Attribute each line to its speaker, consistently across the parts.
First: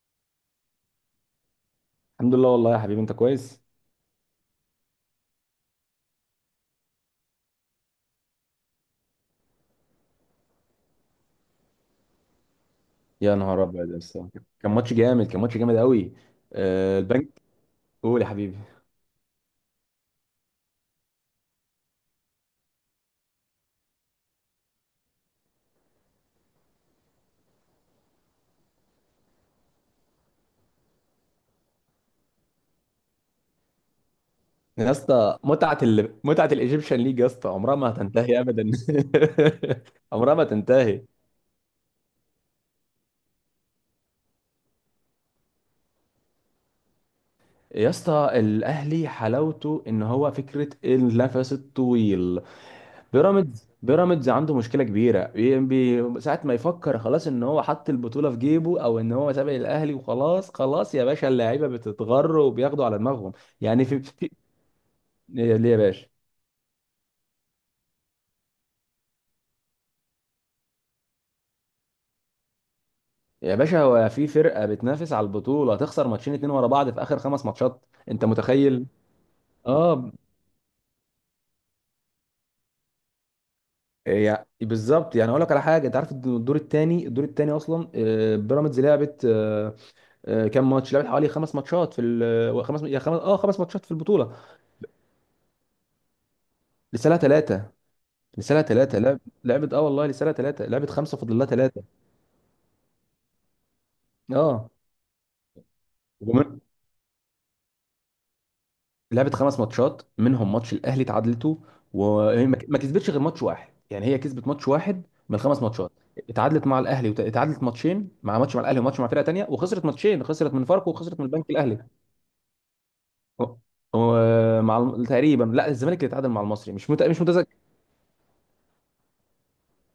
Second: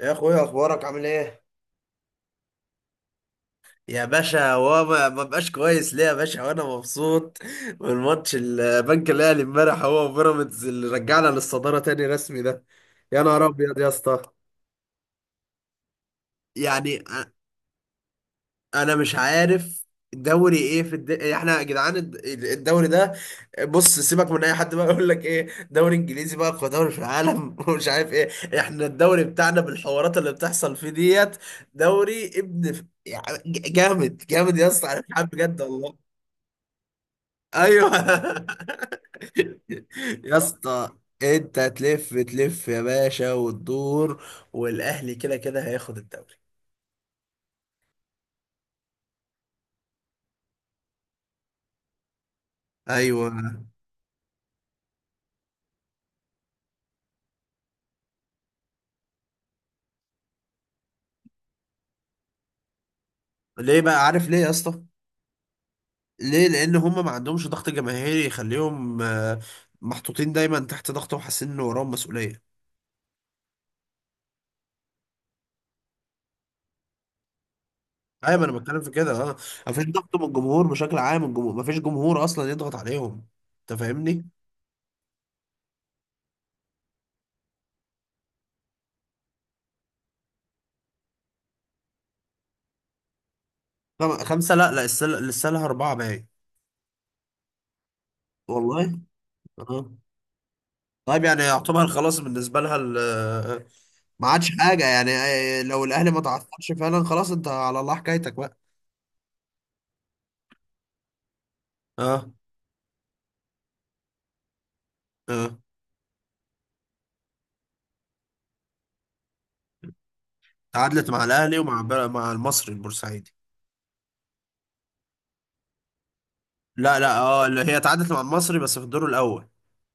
Speaker 1: يا اخويا، اخبارك عامل ايه؟
Speaker 2: الحمد لله والله يا حبيبي انت كويس.
Speaker 1: يا باشا، هو ما بقاش كويس ليه يا باشا وانا مبسوط من ماتش البنك الاهلي امبارح هو وبيراميدز اللي رجعنا للصداره تاني رسمي ده. يا
Speaker 2: يا
Speaker 1: نهار
Speaker 2: نهار
Speaker 1: ابيض يا
Speaker 2: ابيض يا
Speaker 1: اسطى.
Speaker 2: اسطى. كان ماتش جامد، كان ماتش جامد قوي.
Speaker 1: يعني
Speaker 2: البنك. قول يا حبيبي.
Speaker 1: انا مش عارف. الدوري ايه احنا يا جدعان الدوري ده. بص سيبك من اي حد بقى يقول لك ايه دوري انجليزي بقى اقوى دوري في العالم ومش عارف ايه. احنا الدوري بتاعنا بالحوارات اللي بتحصل فيه ديت. دوري ابن يعني جامد جامد يا اسطى،
Speaker 2: يا
Speaker 1: انا مش عارف
Speaker 2: اسطى
Speaker 1: بجد والله.
Speaker 2: متعه الايجيبشن ليج يا اسطى عمرها ما
Speaker 1: ايوه
Speaker 2: هتنتهي ابدا. عمرها
Speaker 1: يا
Speaker 2: ما
Speaker 1: اسطى،
Speaker 2: تنتهي.
Speaker 1: انت تلف تلف يا باشا وتدور، والاهلي كده كده هياخد الدوري.
Speaker 2: يا اسطى الاهلي حلاوته ان هو فكره النفس الطويل.
Speaker 1: ايوه.
Speaker 2: بيراميدز عنده مشكله كبيره ساعه ما يفكر خلاص ان هو حط البطوله في جيبه او ان هو سابق الاهلي وخلاص خلاص يا باشا اللعيبه بتتغر وبياخدوا على دماغهم.
Speaker 1: ليه
Speaker 2: يعني في.
Speaker 1: بقى؟ عارف ليه يا اسطى؟
Speaker 2: ليه ليه يا باشا؟
Speaker 1: ليه؟ لان هم ما عندهمش ضغط جماهيري يخليهم محطوطين دايما تحت ضغط وحاسين ان وراهم مسؤوليه.
Speaker 2: يا باشا هو في فرقه بتنافس على البطوله تخسر ماتشين اتنين ورا بعض في اخر خمس ماتشات، انت
Speaker 1: ايوه، ما انا بتكلم
Speaker 2: متخيل؟
Speaker 1: في كده، اه. مفيش
Speaker 2: اه.
Speaker 1: ضغط من الجمهور بشكل عام، الجمهور مفيش جمهور اصلا يضغط عليهم. انت فاهمني؟
Speaker 2: يعني بالظبط، يعني اقول لك على حاجه، انت عارف إن الدور الثاني، الدور الثاني اصلا بيراميدز لعبت كام ماتش لعبت، حوالي خمس ماتشات خمس يا خمس اه خمس ماتشات في البطوله.
Speaker 1: خمسه، لا لا، السله لسه لها اربعه باين.
Speaker 2: لسه لها ثلاثه. لسه لها ثلاثه
Speaker 1: والله.
Speaker 2: لعبت اه
Speaker 1: اه.
Speaker 2: والله، لسه لها ثلاثه، لعبت خمسه
Speaker 1: طيب
Speaker 2: فاضل
Speaker 1: يعني
Speaker 2: لها ثلاثه.
Speaker 1: يعتبر خلاص بالنسبه لها ما عادش
Speaker 2: اه
Speaker 1: حاجه يعني، لو الاهلي ما تعثرش فعلا خلاص، انت على الله حكايتك بقى.
Speaker 2: لعبت خمس ماتشات منهم ماتش الاهلي اتعادلته.
Speaker 1: اه.
Speaker 2: وما ما كسبتش غير ماتش واحد، يعني هي كسبت ماتش واحد من
Speaker 1: اه.
Speaker 2: الخمس ماتشات. اتعادلت مع الاهلي اتعادلت ماتشين ماتش مع الاهلي وماتش مع فرقه تانيه، وخسرت ماتشين، خسرت من فاركو
Speaker 1: تعادلت
Speaker 2: وخسرت
Speaker 1: مع
Speaker 2: من البنك
Speaker 1: الاهلي ومع
Speaker 2: الاهلي.
Speaker 1: مع المصري البورسعيدي.
Speaker 2: و- تقريبا، لا الزمالك اللي اتعادل مع المصري،
Speaker 1: لا لا،
Speaker 2: مش
Speaker 1: اه،
Speaker 2: متذكر.
Speaker 1: اللي هي تعادلت مع المصري بس في الدور الاول.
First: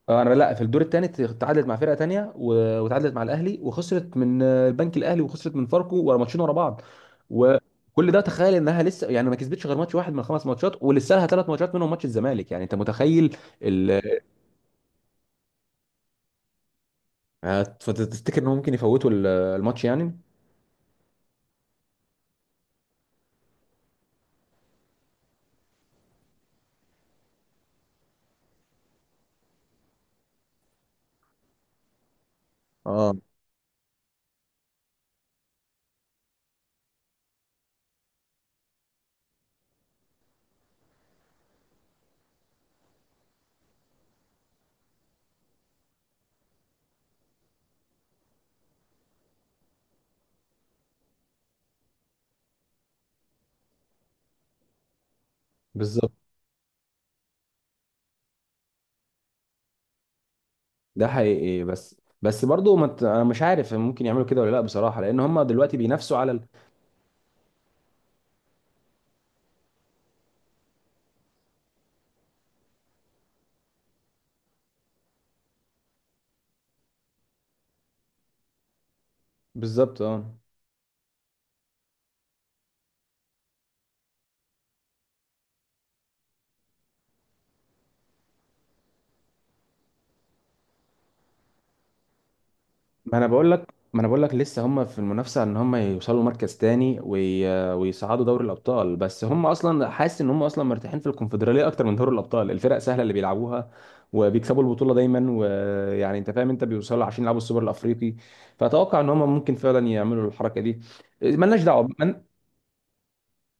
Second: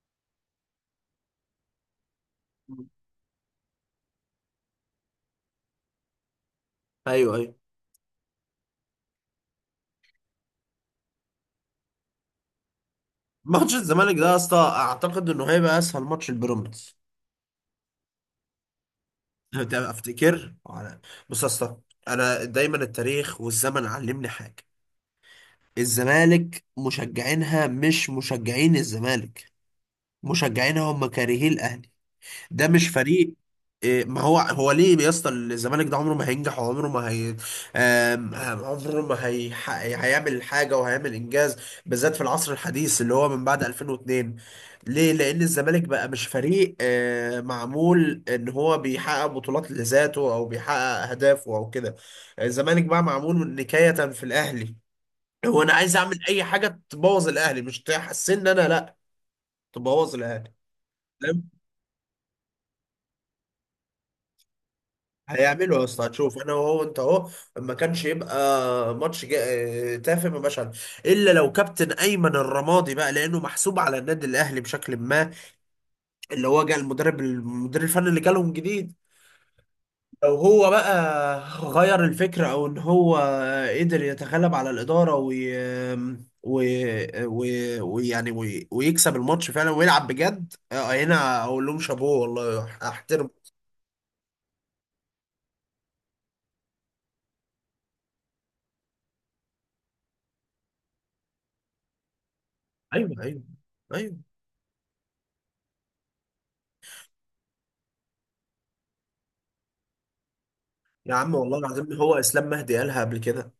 Speaker 2: انا لا، في الدور الثاني تعادلت مع فرقه تانية وتعادلت مع الاهلي وخسرت من البنك الاهلي وخسرت من فاركو ورا ماتشين ورا بعض.
Speaker 1: ايوه ايوه.
Speaker 2: وكل ده تخيل انها لسه يعني ما كسبتش غير ماتش واحد من خمس ماتشات ولسه لها 3 ماتشات منهم ماتش الزمالك، يعني انت متخيل.
Speaker 1: ماتش
Speaker 2: ال...
Speaker 1: الزمالك ده يا اسطى اعتقد انه هيبقى اسهل ماتش البيراميدز.
Speaker 2: فتفتكر انهم ممكن يفوتوا
Speaker 1: أنت
Speaker 2: الماتش يعني؟
Speaker 1: افتكر بص يا اسطى، انا دايما التاريخ والزمن علمني حاجه. الزمالك مشجعينها مش مشجعين الزمالك، مشجعينها هم كارهين الاهلي. ده مش
Speaker 2: اه
Speaker 1: فريق. إيه، ما هو ليه يا اسطى؟ الزمالك ده عمره ما هينجح وعمره ما هي، عمره ما هي هيعمل حاجه وهيعمل انجاز، بالذات في العصر الحديث اللي هو من بعد 2002. ليه؟ لان الزمالك بقى مش فريق معمول ان هو بيحقق بطولات لذاته او بيحقق اهدافه او كده. الزمالك بقى معمول نكايه في الاهلي. هو انا عايز
Speaker 2: بالظبط.
Speaker 1: اعمل اي حاجه تبوظ الاهلي، مش تحسن ان انا، لا، تبوظ الاهلي.
Speaker 2: ده حقيقي، بس بس برضه ما ت- انا مش عارف ممكن يعملوا كده ولا لا بصراحه، لان هم دلوقتي
Speaker 1: هيعملوا يا اسطى
Speaker 2: بينافسوا على
Speaker 1: هتشوف،
Speaker 2: ال...
Speaker 1: انا وهو انت اهو. ما كانش يبقى ماتش تافه ما بقاش عارف، الا لو كابتن ايمن الرمادي بقى، لانه محسوب على النادي الاهلي بشكل ما، اللي هو جه المدرب المدير الفني اللي جالهم جديد.
Speaker 2: بالظبط.
Speaker 1: لو
Speaker 2: اه
Speaker 1: هو بقى غير الفكره او ان هو قدر يتغلب على الاداره ويكسب الماتش فعلا ويلعب بجد، هنا اقول لهم شابوه والله
Speaker 2: ما انا
Speaker 1: احترم.
Speaker 2: بقول لك ما انا بقول لك لسه هم في المنافسه ان هم يوصلوا مركز تاني ويصعدوا دوري الابطال، بس هم اصلا حاسس ان هم اصلا مرتاحين في الكونفدراليه اكتر من دوري الابطال، الفرق سهله
Speaker 1: ايوه
Speaker 2: اللي
Speaker 1: ايوه
Speaker 2: بيلعبوها
Speaker 1: ايوه.
Speaker 2: وبيكسبوا البطوله دايما، ويعني انت فاهم انت بيوصلوا عشان يلعبوا السوبر الافريقي. فاتوقع ان هم ممكن فعلا يعملوا الحركه دي.
Speaker 1: يا عم والله
Speaker 2: مالناش دعوه
Speaker 1: العظيم، هو
Speaker 2: من-
Speaker 1: اسلام مهدي قالها قبل كده.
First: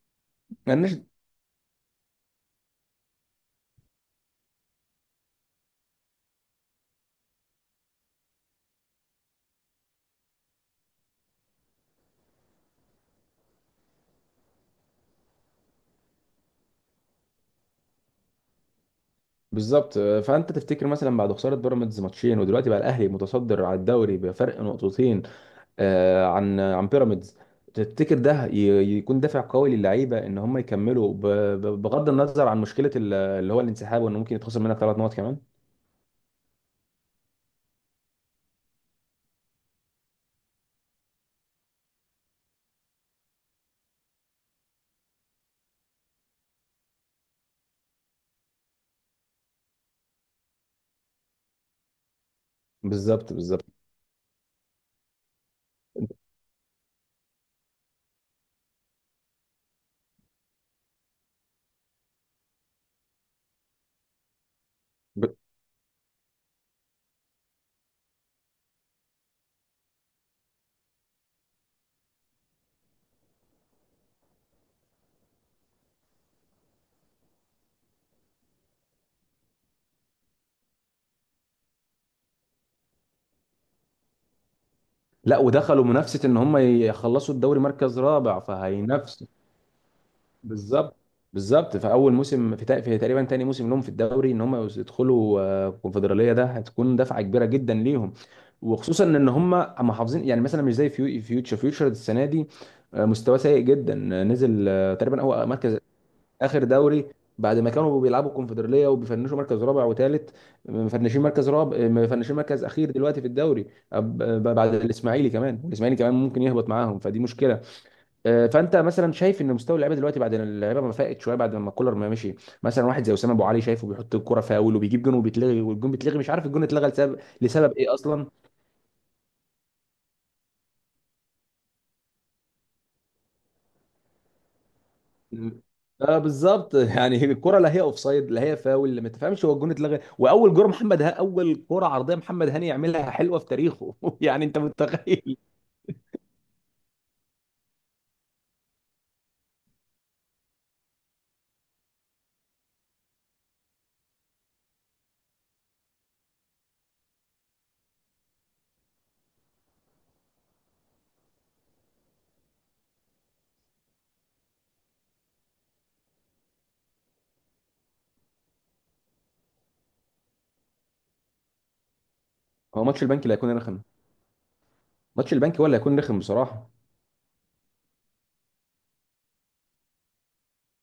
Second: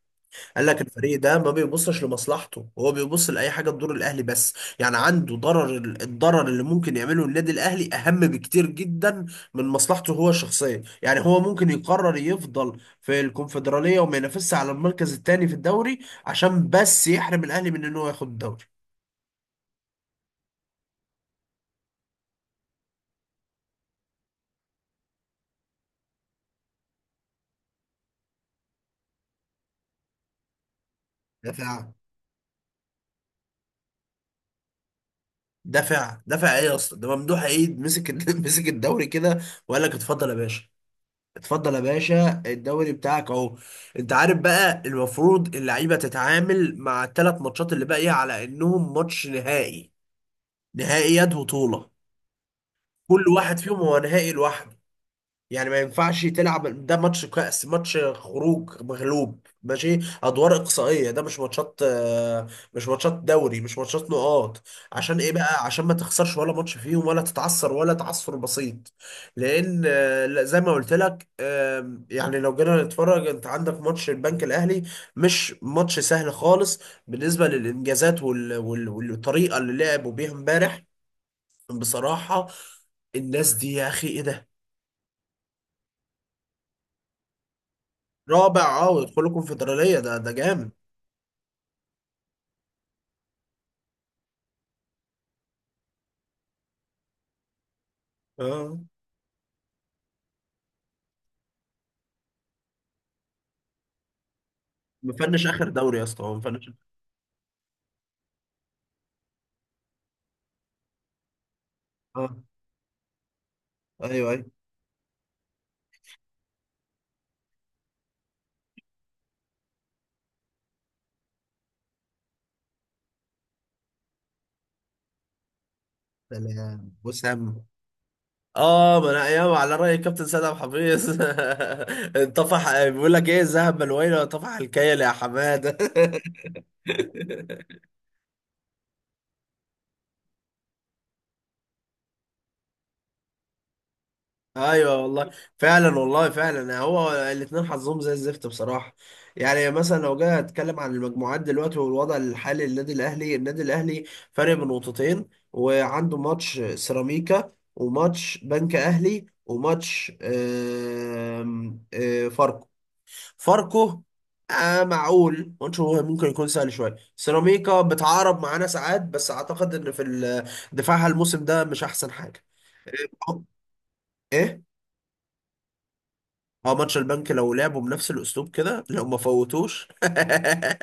Speaker 1: قال لك
Speaker 2: مالناش.
Speaker 1: الفريق ده ما بيبصش لمصلحته، هو بيبص لاي حاجه تضر الاهلي بس. يعني عنده ضرر، الضرر اللي ممكن يعمله النادي الاهلي اهم بكتير جدا من مصلحته هو الشخصيه. يعني هو ممكن يقرر يفضل في الكونفدراليه وما ينافسش على المركز الثاني في الدوري عشان بس يحرم الاهلي من ان هو ياخد الدوري.
Speaker 2: بالظبط، فانت تفتكر مثلا بعد خساره بيراميدز ماتشين ودلوقتي بقى الاهلي متصدر على الدوري بفرق نقطتين عن بيراميدز، تفتكر ده يكون دافع قوي للعيبه ان هم يكملوا
Speaker 1: دافع.
Speaker 2: بغض النظر عن مشكله اللي هو الانسحاب، وان ممكن يتخسر منك 3 نقط كمان؟
Speaker 1: دافع ايه يا اسطى؟ ده ممدوح عيد مسك مسك الدوري كده وقال لك اتفضل يا باشا، اتفضل يا باشا الدوري بتاعك اهو. انت عارف بقى، المفروض اللعيبه تتعامل مع الثلاث ماتشات اللي باقيه على انهم ماتش نهائي، نهائيات بطوله، كل
Speaker 2: بالظبط،
Speaker 1: واحد
Speaker 2: بالظبط.
Speaker 1: فيهم هو نهائي لوحده. يعني ما ينفعش تلعب ده ماتش كأس، ماتش خروج مغلوب ماشي، ادوار اقصائيه، ده مش ماتشات، مش ماتشات دوري، مش ماتشات نقاط. عشان
Speaker 2: ب...
Speaker 1: ايه بقى؟ عشان ما تخسرش ولا ماتش فيهم ولا تتعثر ولا تعثر بسيط، لان، لا، زي ما قلت لك، يعني لو جينا نتفرج، انت عندك ماتش البنك الاهلي، مش ماتش سهل خالص، بالنسبه للانجازات والطريقه اللي لعبوا بيها امبارح. بصراحه، الناس دي يا اخي ايه ده.
Speaker 2: لا ودخلوا منافسه ان هم يخلصوا الدوري مركز رابع
Speaker 1: رابع، اه، ويدخلوا
Speaker 2: فهينافسوا.
Speaker 1: الكونفدرالية، ده جامد.
Speaker 2: بالظبط، بالظبط. في اول موسم في، في تقريبا تاني موسم لهم في الدوري ان هم يدخلوا الكونفدراليه، ده هتكون دفعه كبيره جدا ليهم،
Speaker 1: اه.
Speaker 2: وخصوصا ان هم محافظين. يعني مثلا مش زي فيوتشر فيوتشر السنه دي مستواه سيء جدا، نزل تقريبا هو
Speaker 1: مفنش اخر
Speaker 2: مركز
Speaker 1: دوري يا اسطى، هو
Speaker 2: اخر
Speaker 1: مفنش.
Speaker 2: دوري بعد ما كانوا بيلعبوا الكونفدراليه وبيفنشوا مركز رابع وثالث. مفنشين مركز رابع،
Speaker 1: اه.
Speaker 2: مفنشين مركز اخير دلوقتي في الدوري.
Speaker 1: ايوه ايوه.
Speaker 2: بعد الاسماعيلي كمان، والاسماعيلي كمان ممكن يهبط معاهم فدي مشكله. فانت مثلا شايف ان مستوى اللعيبه دلوقتي بعد ان اللعيبه ما فاقت شويه بعد ما كولر ما مشي، مثلا واحد زي اسامه ابو علي شايفه بيحط الكره فاول وبيجيب جون وبيتلغي، والجون بيتلغي مش عارف الجون اتلغى
Speaker 1: سلام وسام.
Speaker 2: لسبب ايه اصلا.
Speaker 1: اه، ما انا ايام على راي الكابتن سيد عبد الحفيظ انطفح، بيقول لك ايه، الذهب ملوينا وانطفح الكيل يا حماده.
Speaker 2: اه بالظبط يعني الكره لا هي اوفسايد لا هي فاول، ما تفهمش هو الجون اتلغى، واول جون محمد ها، اول كره عرضيه محمد هاني يعملها حلوه في تاريخه يعني انت
Speaker 1: ايوه والله.
Speaker 2: متخيل.
Speaker 1: فعلا والله فعلا، هو الاثنين حظهم زي الزفت بصراحه. يعني مثلا لو جاي اتكلم عن المجموعات دلوقتي والوضع الحالي للنادي الاهلي، النادي الاهلي فارق بنقطتين، وعنده ماتش سيراميكا وماتش بنك اهلي وماتش آم، آه، فاركو. معقول ماتش هو ممكن يكون سهل شويه، سيراميكا بتعارب معانا ساعات بس اعتقد ان في دفاعها الموسم ده مش احسن حاجه.
Speaker 2: هو ماتش البنك اللي
Speaker 1: أه؟
Speaker 2: هيكون رخم.
Speaker 1: ايه.
Speaker 2: ماتش البنك ولا هيكون رخم بصراحه.
Speaker 1: اه، ماتش البنك لو لعبوا بنفس الاسلوب كده، لو ما فوتوش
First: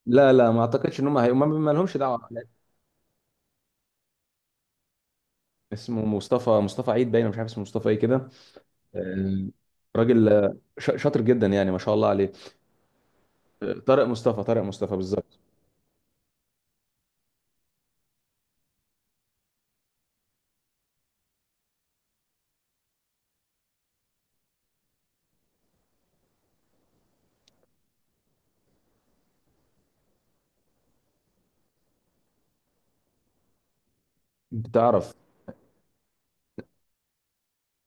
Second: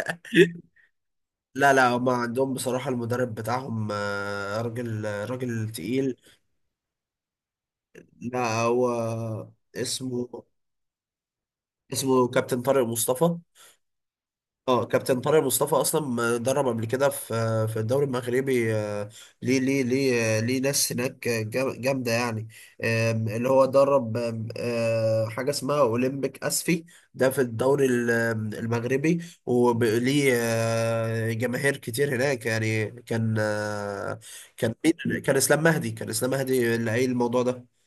Speaker 2: لا لا ما اعتقدش ان هم ما
Speaker 1: لا لا،
Speaker 2: لهمش
Speaker 1: هما
Speaker 2: دعوه.
Speaker 1: عندهم بصراحة المدرب بتاعهم، راجل، راجل
Speaker 2: اسمه
Speaker 1: تقيل.
Speaker 2: مصطفى، مصطفى عيد باين، مش عارف اسمه مصطفى ايه كده.
Speaker 1: لا، هو
Speaker 2: آه، راجل،
Speaker 1: اسمه
Speaker 2: شاطر جدا يعني ما شاء الله
Speaker 1: اسمه
Speaker 2: عليه.
Speaker 1: كابتن طارق مصطفى.
Speaker 2: طارق مصطفى، طارق
Speaker 1: اه،
Speaker 2: مصطفى
Speaker 1: كابتن
Speaker 2: بالظبط.
Speaker 1: طارق مصطفى اصلا درب قبل كده في في الدوري المغربي، ليه؟ ليه ليه ناس هناك جامده يعني. اللي هو درب آم، آه، حاجه اسمها اولمبيك اسفي، ده في الدوري المغربي، وليه جماهير كتير هناك، يعني كان
Speaker 2: انت
Speaker 1: كان
Speaker 2: تعرف،
Speaker 1: مين، كان اسلام مهدي اللي قايل الموضوع ده.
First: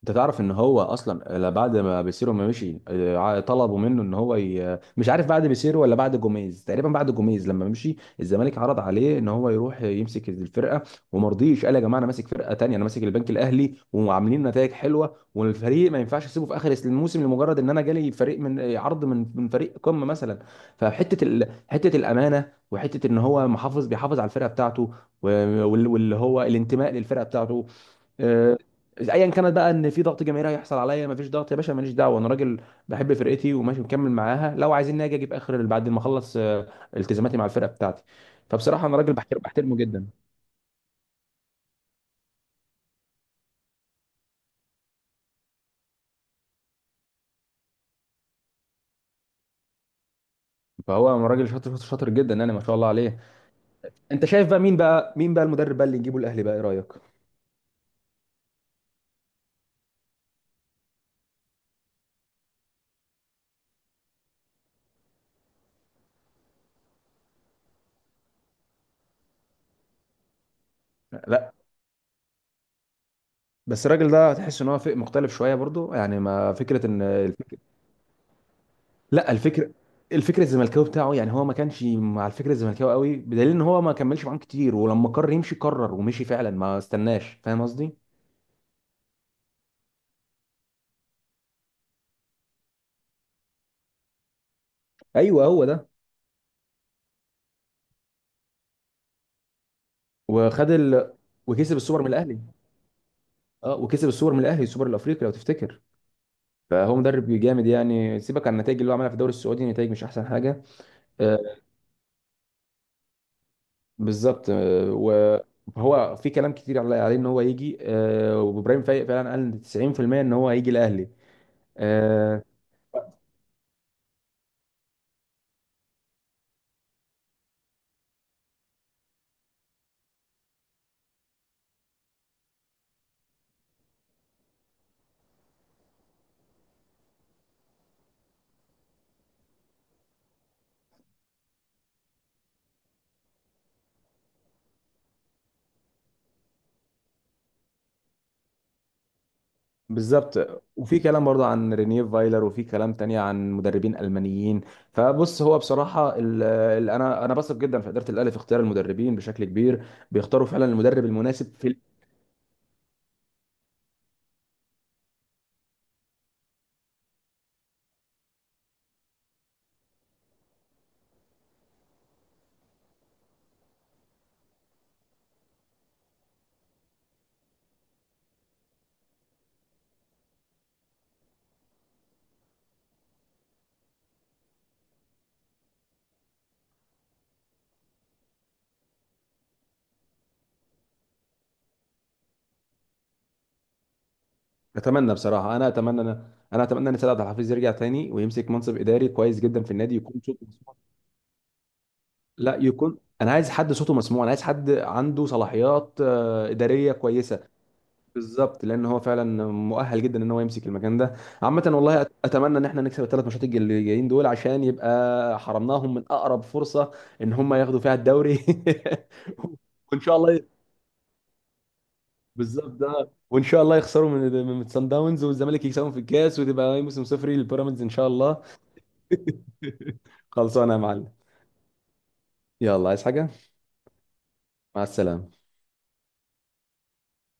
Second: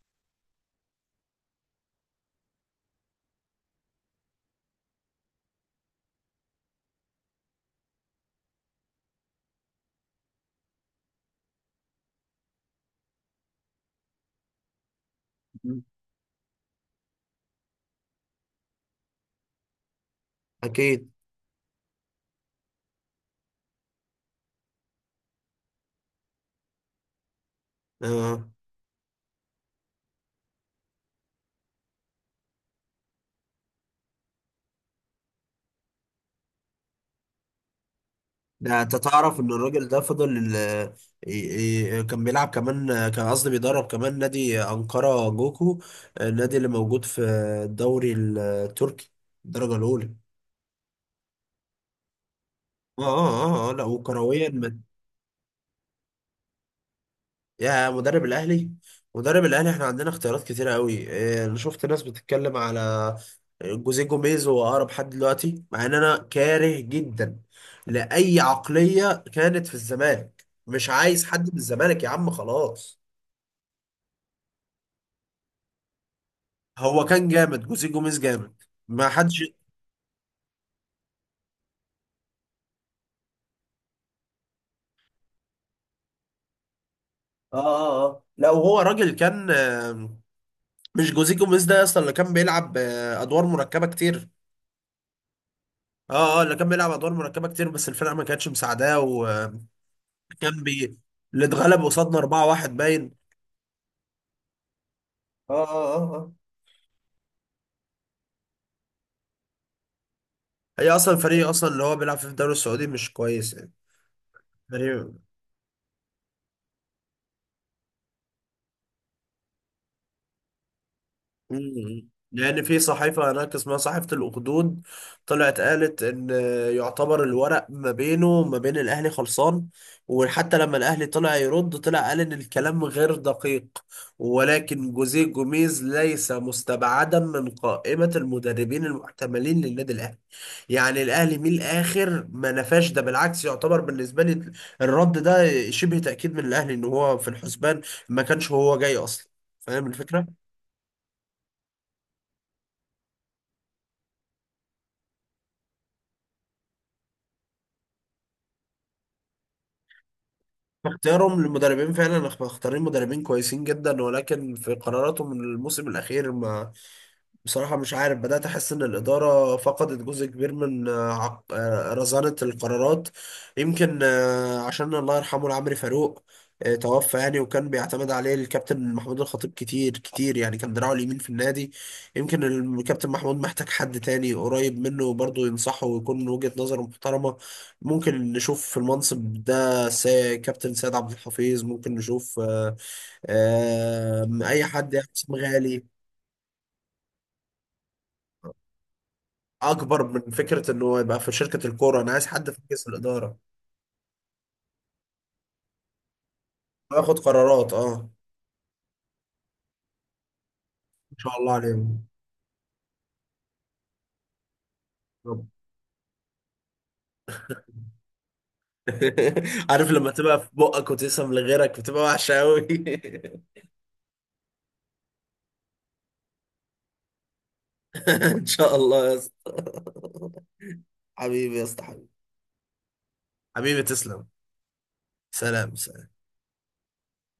Speaker 2: انت تعرف ان هو اصلا، لا بعد ما بيسيرو ما مشي طلبوا منه ان هو مش عارف بعد بيسيرو ولا بعد جوميز، تقريبا بعد جوميز لما مشي الزمالك عرض عليه ان هو يروح يمسك الفرقه، وما رضيش، قال يا جماعه انا ماسك فرقه تانية، انا ماسك البنك الاهلي وعاملين نتائج حلوه
Speaker 1: مم.
Speaker 2: والفريق ما ينفعش اسيبه في اخر الموسم لمجرد ان انا جالي فريق من عرض من فريق قمه مثلا.
Speaker 1: اكيد.
Speaker 2: حته الامانه وحته ان هو محافظ بيحافظ على الفرقه بتاعته، واللي هو الانتماء للفرقه بتاعته.
Speaker 1: آه.
Speaker 2: آه، ايا كانت بقى ان في ضغط جماهيري هيحصل عليا، مفيش ضغط يا باشا ماليش دعوه، انا راجل بحب فرقتي وماشي مكمل معاها، لو عايزين اجي اجيب اخر بعد ما اخلص التزاماتي مع الفرقه بتاعتي.
Speaker 1: ده
Speaker 2: فبصراحه
Speaker 1: انت
Speaker 2: انا راجل
Speaker 1: تعرف
Speaker 2: بحترم،
Speaker 1: ان
Speaker 2: بحترمه
Speaker 1: الراجل ده
Speaker 2: جدا.
Speaker 1: فضل كان بيلعب كمان، كان قصدي بيدرب كمان نادي أنقرة جوكو، النادي اللي موجود في الدوري التركي الدرجة الأولى.
Speaker 2: فهو راجل شاطر، شاطر جدا يعني ما شاء الله
Speaker 1: اه
Speaker 2: عليه.
Speaker 1: اه اه، لا
Speaker 2: انت
Speaker 1: وكرويا
Speaker 2: شايف بقى مين بقى، مين بقى المدرب بقى اللي نجيبه الاهلي بقى، ايه رايك؟
Speaker 1: يا مدرب الأهلي، مدرب الأهلي احنا عندنا اختيارات كتيرة قوي، انا شفت ناس بتتكلم على جوزيه جوميز، هو أقرب حد دلوقتي، مع ان انا كاره جدا لأي عقلية كانت في الزمالك. مش عايز حد
Speaker 2: لا
Speaker 1: من الزمالك يا عم، خلاص.
Speaker 2: بس الراجل ده تحس ان هو فئ مختلف شويه برضو، يعني ما فكره ان.
Speaker 1: هو كان جامد، جوزيه جوميز جامد، ما
Speaker 2: لا
Speaker 1: حدش. اه.
Speaker 2: الفكر، الفكر الزملكاوي بتاعه، يعني هو ما كانش مع الفكر الزملكاوي قوي، بدليل ان هو ما كملش معاهم كتير، ولما قرر يمشي قرر ومشي فعلا ما استناش، فاهم قصدي.
Speaker 1: اه اه، لا، وهو راجل كان، مش جوزيه جوميز ده اصلا اللي كان بيلعب ادوار مركبه كتير؟
Speaker 2: ايوه هو ده.
Speaker 1: اه. اه، اللي كان بيلعب ادوار مركبه كتير، بس الفرقه ما كانتش مساعداه، وكان
Speaker 2: وخد
Speaker 1: بي
Speaker 2: ال...
Speaker 1: اللي
Speaker 2: وكسب
Speaker 1: اتغلب
Speaker 2: السوبر من
Speaker 1: قصادنا
Speaker 2: الاهلي،
Speaker 1: 4-1 باين.
Speaker 2: اه وكسب السوبر من الاهلي، السوبر الافريقي لو
Speaker 1: اه
Speaker 2: تفتكر.
Speaker 1: اه اه اه.
Speaker 2: فهو مدرب جامد، يعني سيبك عن النتائج اللي هو عملها في الدوري السعودي نتائج مش احسن حاجه.
Speaker 1: هي اصلا الفريق
Speaker 2: آه
Speaker 1: اصلا اللي هو بيلعب فيه في الدوري السعودي مش كويس يعني،
Speaker 2: بالظبط،
Speaker 1: فريق.
Speaker 2: وهو في كلام كتير عليه ان هو يجي، آه وابراهيم فايق فعلا قال 90% ان هو هيجي الاهلي.
Speaker 1: مم.
Speaker 2: آه
Speaker 1: لأن في صحيفة هناك اسمها صحيفة الأخدود طلعت قالت إن، يعتبر الورق ما بينه وما بين الأهلي خلصان. وحتى لما الأهلي طلع يرد، طلع قال إن الكلام غير دقيق ولكن جوزيه جوميز ليس مستبعدا من قائمة المدربين المحتملين للنادي الأهلي. يعني الأهلي من الآخر ما نفاش، ده بالعكس يعتبر بالنسبة لي الرد ده شبه تأكيد من الأهلي إن هو في الحسبان، ما كانش هو جاي أصلا. فاهم الفكرة؟
Speaker 2: بالظبط، وفي كلام برضه عن رينيه فايلر وفي كلام تاني عن مدربين المانيين. فبص هو بصراحه ال انا بثق جدا في اداره الاهلي في اختيار المدربين بشكل كبير، بيختاروا فعلا المدرب
Speaker 1: اختيارهم
Speaker 2: المناسب في
Speaker 1: للمدربين فعلا، مختارين مدربين كويسين جدا، ولكن في قراراتهم الموسم الاخير، ما، بصراحة مش عارف، بدأت أحس إن الإدارة فقدت جزء كبير من رزانة القرارات. يمكن عشان الله يرحمه العمري فاروق توفى، يعني وكان بيعتمد عليه الكابتن محمود الخطيب كتير كتير، يعني كان دراعه اليمين في النادي. يمكن الكابتن محمود محتاج حد تاني قريب منه برضه ينصحه ويكون وجهة نظره محترمة. ممكن نشوف في المنصب ده كابتن سيد عبد الحفيظ، ممكن نشوف أي حد يعني،
Speaker 2: اتمنى
Speaker 1: اسم
Speaker 2: بصراحه، انا
Speaker 1: غالي،
Speaker 2: اتمنى انا اتمنى ان سيد عبد الحفيظ يرجع تاني ويمسك منصب اداري كويس جدا في النادي
Speaker 1: اكبر من
Speaker 2: يكون صوته
Speaker 1: فكره
Speaker 2: مسموع.
Speaker 1: انه يبقى في شركه الكوره. انا عايز حد
Speaker 2: لا
Speaker 1: في مجلس
Speaker 2: يكون، انا
Speaker 1: الاداره
Speaker 2: عايز حد صوته مسموع، انا عايز حد عنده صلاحيات اداريه
Speaker 1: وياخد
Speaker 2: كويسه.
Speaker 1: قرارات، اه.
Speaker 2: بالظبط، لان هو فعلا مؤهل جدا ان هو يمسك المكان ده.
Speaker 1: ما شاء الله
Speaker 2: عامه والله
Speaker 1: عليهم.
Speaker 2: اتمنى ان احنا نكسب ال3 ماتشات اللي جايين دول عشان يبقى
Speaker 1: طب.
Speaker 2: حرمناهم من اقرب فرصه ان هم ياخدوا فيها الدوري
Speaker 1: عارف
Speaker 2: وان
Speaker 1: لما
Speaker 2: شاء الله
Speaker 1: تبقى في بقك وتسم لغيرك بتبقى وحشه قوي
Speaker 2: بالظبط. ده وان شاء الله يخسروا من سان داونز والزمالك يكسبهم في الكاس، وتبقى موسم صفري للبيراميدز ان شاء الله.
Speaker 1: ان شاء الله يا اسطى.
Speaker 2: خلصانه يا معلم.
Speaker 1: حبيبي يا اسطى، حبيبي.
Speaker 2: يلا عايز حاجه؟
Speaker 1: حبيبي تسلم.
Speaker 2: مع السلامه.
Speaker 1: سلام.